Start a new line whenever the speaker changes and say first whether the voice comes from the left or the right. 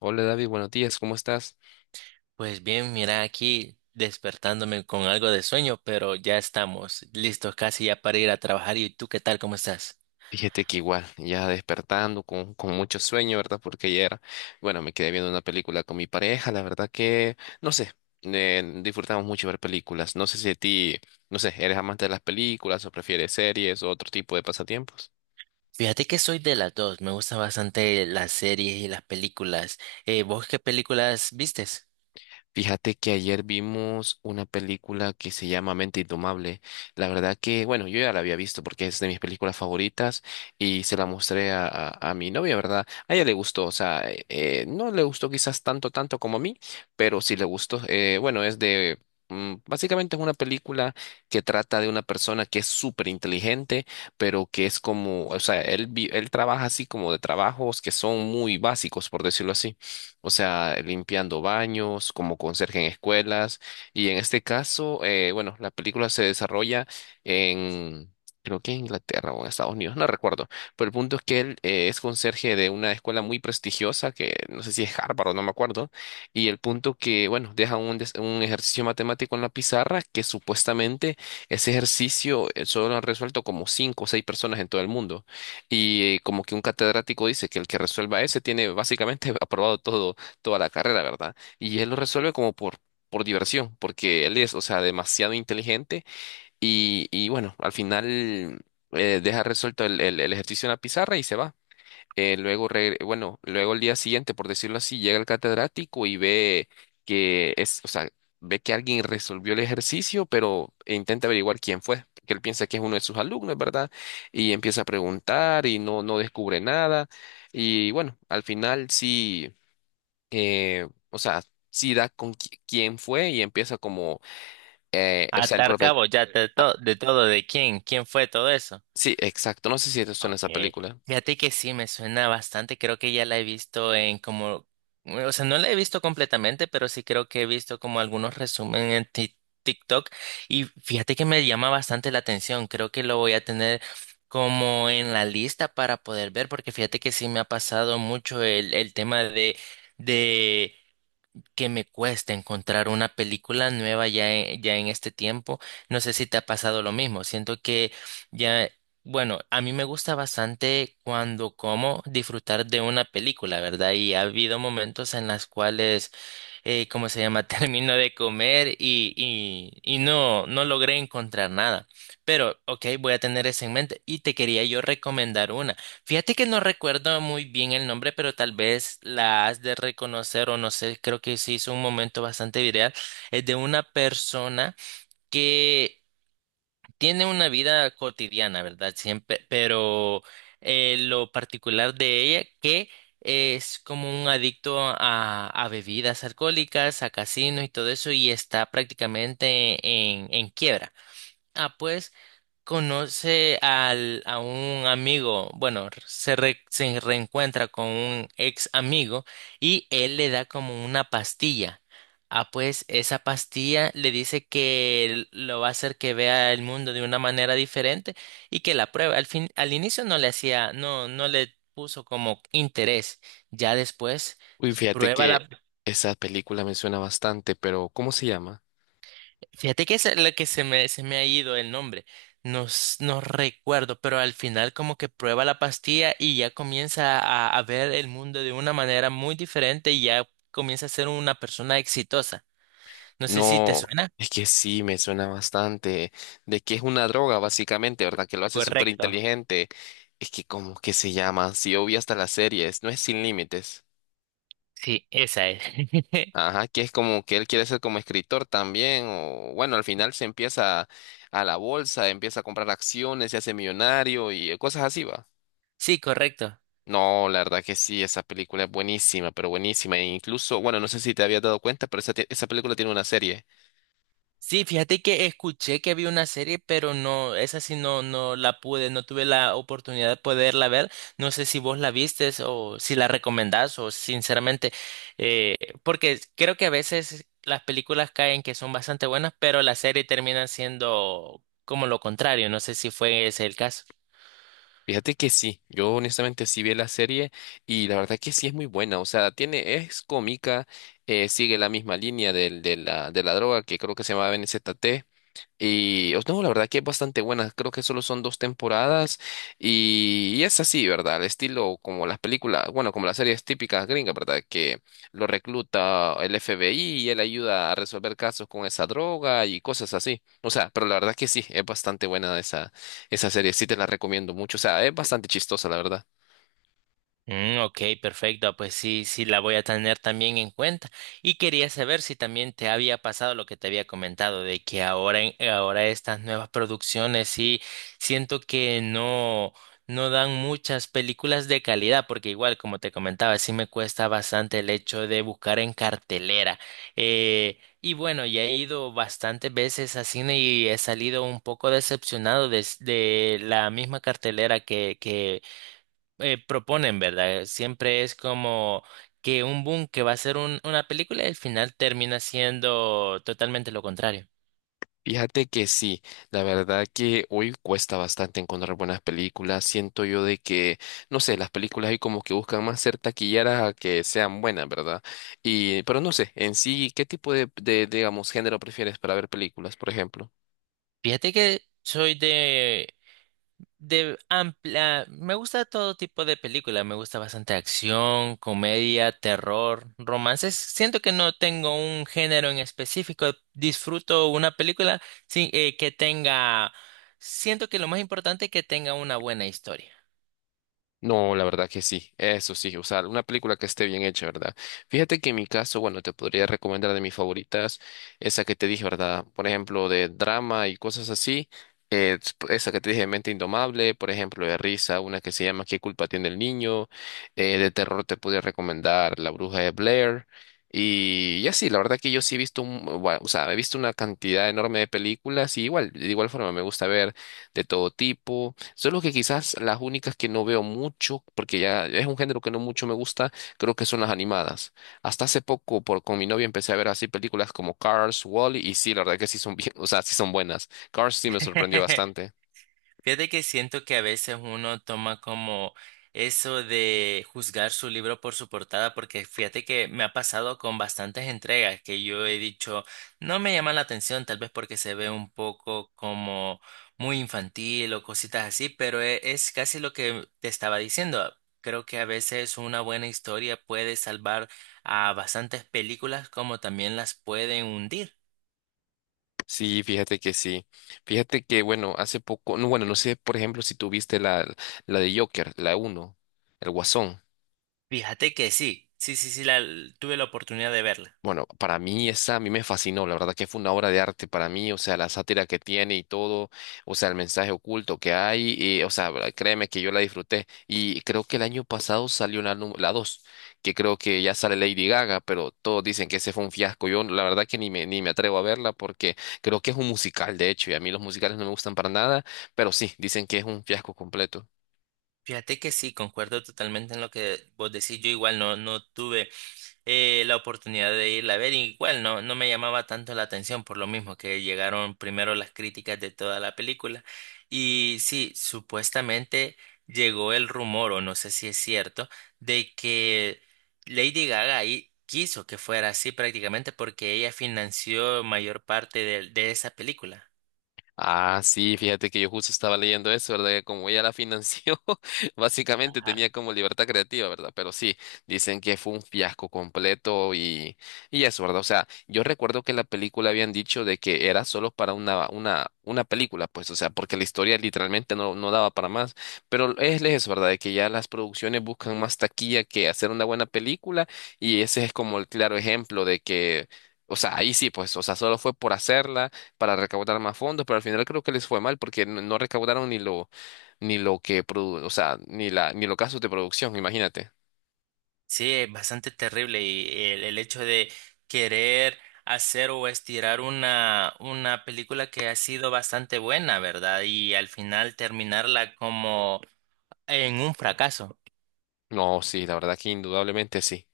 left: Hola David, buenos días, ¿cómo estás?
right: Pues bien, mira aquí despertándome con algo de sueño, pero ya estamos listos casi ya para ir a trabajar. ¿Y tú qué tal? ¿Cómo estás?
left: Fíjate que igual, ya despertando con mucho sueño, ¿verdad? Porque ayer, bueno, me quedé viendo una película con mi pareja, la verdad que, no sé, disfrutamos mucho ver películas. No sé si a ti, no sé, ¿eres amante de las películas o prefieres series o otro tipo de pasatiempos?
right: Fíjate que soy de las dos, me gustan bastante las series y las películas. ¿Vos qué películas vistes?
left: Fíjate que ayer vimos una película que se llama Mente Indomable. La verdad que, bueno, yo ya la había visto porque es de mis películas favoritas y se la mostré a mi novia, ¿verdad? A ella le gustó, o sea, no le gustó quizás tanto, tanto como a mí, pero sí le gustó. Bueno, es de... Básicamente es una película que trata de una persona que es súper inteligente, pero que es como, o sea, él, él trabaja así como de trabajos que son muy básicos, por decirlo así, o sea, limpiando baños, como conserje en escuelas. Y en este caso, bueno, la película se desarrolla en, creo que en Inglaterra o en Estados Unidos, no recuerdo. Pero el punto es que él es conserje de una escuela muy prestigiosa, que no sé si es Harvard o no me acuerdo. Y el punto que, bueno, un ejercicio matemático en la pizarra que supuestamente ese ejercicio solo lo han resuelto como cinco o seis personas en todo el mundo. Y como que un catedrático dice que el que resuelva ese tiene básicamente aprobado todo, toda la carrera, ¿verdad? Y él lo resuelve como por diversión, porque él es, o sea, demasiado inteligente y bueno, al final deja resuelto el ejercicio en la pizarra y se va. Bueno, luego el día siguiente, por decirlo así, llega el catedrático y ve que es, o sea, ve que alguien resolvió el ejercicio, pero e intenta averiguar quién fue, porque él piensa que es uno de sus alumnos, ¿verdad? Y empieza a preguntar y no descubre nada. Y bueno, al final sí, o sea, sí da con quién fue y empieza como, o sea, el
right: Atar
left: profesor.
right: cabo, ya de todo, de quién fue todo eso.
left: Sí, exacto. No sé si te suena
right: Ok,
left: esa película.
right: fíjate que sí, me suena bastante, creo que ya la he visto o sea, no la he visto completamente, pero sí creo que he visto como algunos resúmenes en TikTok y fíjate que me llama bastante la atención, creo que lo voy a tener como en la lista para poder ver, porque fíjate que sí me ha pasado mucho el tema de que me cuesta encontrar una película nueva ya en este tiempo. No sé si te ha pasado lo mismo. Siento que ya, bueno, a mí me gusta bastante cuando como disfrutar de una película, ¿verdad? Y ha habido momentos en las cuales ¿cómo se llama? Termino de comer y no logré encontrar nada. Pero, ok, voy a tener eso en mente. Y te quería yo recomendar una. Fíjate que no recuerdo muy bien el nombre, pero tal vez la has de reconocer o no sé, creo que se hizo un momento bastante viral. Es de una persona que tiene una vida cotidiana, ¿verdad? Siempre, pero lo particular de ella que es como un adicto a bebidas alcohólicas, a casinos y todo eso, y está prácticamente en quiebra. Ah, pues conoce a un amigo, bueno, se reencuentra con un ex amigo y él le da como una pastilla. Ah, pues esa pastilla le dice que lo va a hacer que vea el mundo de una manera diferente y que la pruebe. Al fin, al inicio no le hacía, no le puso como interés. Ya después
left: Uy, fíjate
right: prueba
left: que
right: la,
left: esa película me suena bastante, pero ¿cómo se llama?
right: fíjate que es lo que se me ha ido el nombre. No, no recuerdo, pero al final como que prueba la pastilla y ya comienza a ver el mundo de una manera muy diferente y ya comienza a ser una persona exitosa. No sé si te
left: No,
right: suena.
left: es que sí, me suena bastante. De que es una droga, básicamente, ¿verdad? Que lo hace súper
right: Correcto.
left: inteligente. Es que, ¿cómo que se llama? Si yo vi hasta las series, no es Sin Límites.
right: Sí, esa es.
left: Ajá, que es como que él quiere ser como escritor también. O bueno, al final se empieza a la bolsa, empieza a comprar acciones, se hace millonario y cosas así, va.
right: Sí, correcto.
left: No, la verdad que sí, esa película es buenísima, pero buenísima. E incluso, bueno, no sé si te habías dado cuenta, pero esa película tiene una serie.
right: Sí, fíjate que escuché que había una serie, pero no, esa sí no, no la pude, no tuve la oportunidad de poderla ver. No sé si vos la vistes o si la recomendás o sinceramente, eh, porque creo que a veces las películas caen que son bastante buenas, pero la serie termina siendo como lo contrario. No sé si fue ese el caso.
left: Fíjate que sí, yo honestamente sí vi la serie y la verdad que sí es muy buena, o sea, tiene, es cómica, sigue la misma línea del- de la droga que creo que se llama NZT. Y os no, la verdad que es bastante buena. Creo que solo son dos temporadas y es así, ¿verdad? El estilo como las películas, bueno, como las series típicas gringas, ¿verdad? Que lo recluta el FBI y él ayuda a resolver casos con esa droga y cosas así. O sea, pero la verdad que sí, es bastante buena esa serie. Sí te la recomiendo mucho. O sea, es bastante chistosa, la verdad.
right: Mm, ok, perfecto. Pues sí, sí, la voy a tener también en cuenta. Y quería saber si también te había pasado lo que te había comentado, de que ahora estas nuevas producciones sí siento que no, no dan muchas películas de calidad, porque igual, como te comentaba, sí me cuesta bastante el hecho de buscar en cartelera. Y bueno, ya he ido bastantes veces a cine y he salido un poco decepcionado de la misma cartelera que proponen, ¿verdad? Siempre es como que un boom que va a ser una película y al final termina siendo totalmente lo contrario.
left: Fíjate que sí, la verdad que hoy cuesta bastante encontrar buenas películas. Siento yo de que, no sé, las películas hoy como que buscan más ser taquilleras a que sean buenas, ¿verdad? Y, pero no sé, en sí, ¿qué tipo digamos, género prefieres para ver películas, por ejemplo?
right: Fíjate que soy de amplia, me gusta todo tipo de película, me gusta bastante acción, comedia, terror, romances. Siento que no tengo un género en específico, disfruto una película sin, que tenga, siento que lo más importante es que tenga una buena historia.
left: No, la verdad que sí, eso sí, o sea, una película que esté bien hecha, ¿verdad? Fíjate que en mi caso, bueno, te podría recomendar de mis favoritas, esa que te dije, ¿verdad? Por ejemplo, de drama y cosas así, eh, esa que te dije, Mente Indomable, por ejemplo, de risa, una que se llama ¿Qué culpa tiene el niño? De terror te podría recomendar La Bruja de Blair. Y así, la verdad que yo sí he visto, bueno, o sea, he visto una cantidad enorme de películas y igual, de igual forma me gusta ver de todo tipo. Solo que quizás las únicas que no veo mucho, porque ya es un género que no mucho me gusta, creo que son las animadas. Hasta hace poco por, con mi novia empecé a ver así películas como Cars, Wall-E, y sí, la verdad que sí son bien, o sea, sí son buenas. Cars sí me sorprendió bastante.
right: Fíjate que siento que a veces uno toma como eso de juzgar su libro por su portada, porque fíjate que me ha pasado con bastantes entregas que yo he dicho, no me llama la atención, tal vez porque se ve un poco como muy infantil o cositas así, pero es casi lo que te estaba diciendo. Creo que a veces una buena historia puede salvar a bastantes películas como también las pueden hundir.
left: Sí. Fíjate que, bueno, hace poco, no, bueno, no sé, por ejemplo, si tuviste la de Joker, la uno, el Guasón.
right: Fíjate que sí, tuve la oportunidad de verla.
left: Bueno, para mí esa a mí me fascinó, la verdad que fue una obra de arte para mí, o sea, la sátira que tiene y todo, o sea, el mensaje oculto que hay, y, o sea, créeme que yo la disfruté y creo que el año pasado salió la 2, que creo que ya sale Lady Gaga, pero todos dicen que ese fue un fiasco, yo la verdad que ni me atrevo a verla porque creo que es un musical, de hecho, y a mí los musicales no me gustan para nada, pero sí, dicen que es un fiasco completo.
right: Fíjate que sí, concuerdo totalmente en lo que vos decís. Yo igual no, no tuve la oportunidad de irla a ver, y igual no, no me llamaba tanto la atención por lo mismo que llegaron primero las críticas de toda la película. Y sí, supuestamente llegó el rumor, o no sé si es cierto, de que Lady Gaga ahí quiso que fuera así prácticamente porque ella financió mayor parte de esa película.
left: Ah, sí, fíjate que yo justo estaba leyendo eso, ¿verdad? Que como ella la financió, básicamente tenía
right: Ajá.
left: como libertad creativa, ¿verdad? Pero sí, dicen que fue un fiasco completo y eso, ¿verdad? O sea, yo recuerdo que la película habían dicho de que era solo para una película, pues, o sea, porque la historia literalmente no daba para más. Pero es eso, ¿verdad? De que ya las producciones buscan más taquilla que hacer una buena película y ese es como el claro ejemplo de que, o sea, ahí sí, pues, o sea, solo fue por hacerla para recaudar más fondos, pero al final creo que les fue mal porque no recaudaron ni lo, ni lo que produ- o sea, ni la, ni los gastos de producción, imagínate.
right: Sí, es bastante terrible y el hecho de querer hacer o estirar una película que ha sido bastante buena, ¿verdad? Y al final terminarla como en un fracaso.
left: No, sí, la verdad que indudablemente sí.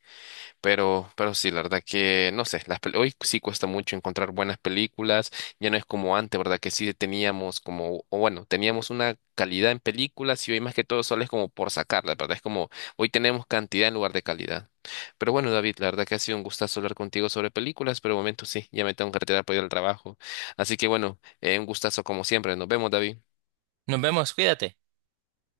left: Pero sí, la verdad que, no sé, las hoy sí cuesta mucho encontrar buenas películas, ya no es como antes, ¿verdad? Que sí teníamos como, o bueno, teníamos una calidad en películas y hoy más que todo solo es como por sacarla, ¿verdad? Es como, hoy tenemos cantidad en lugar de calidad. Pero bueno, David, la verdad que ha sido un gustazo hablar contigo sobre películas, pero de momento sí, ya me tengo que retirar para ir al trabajo. Así que bueno, un gustazo como siempre, nos vemos, David.
right: Nos vemos, cuídate.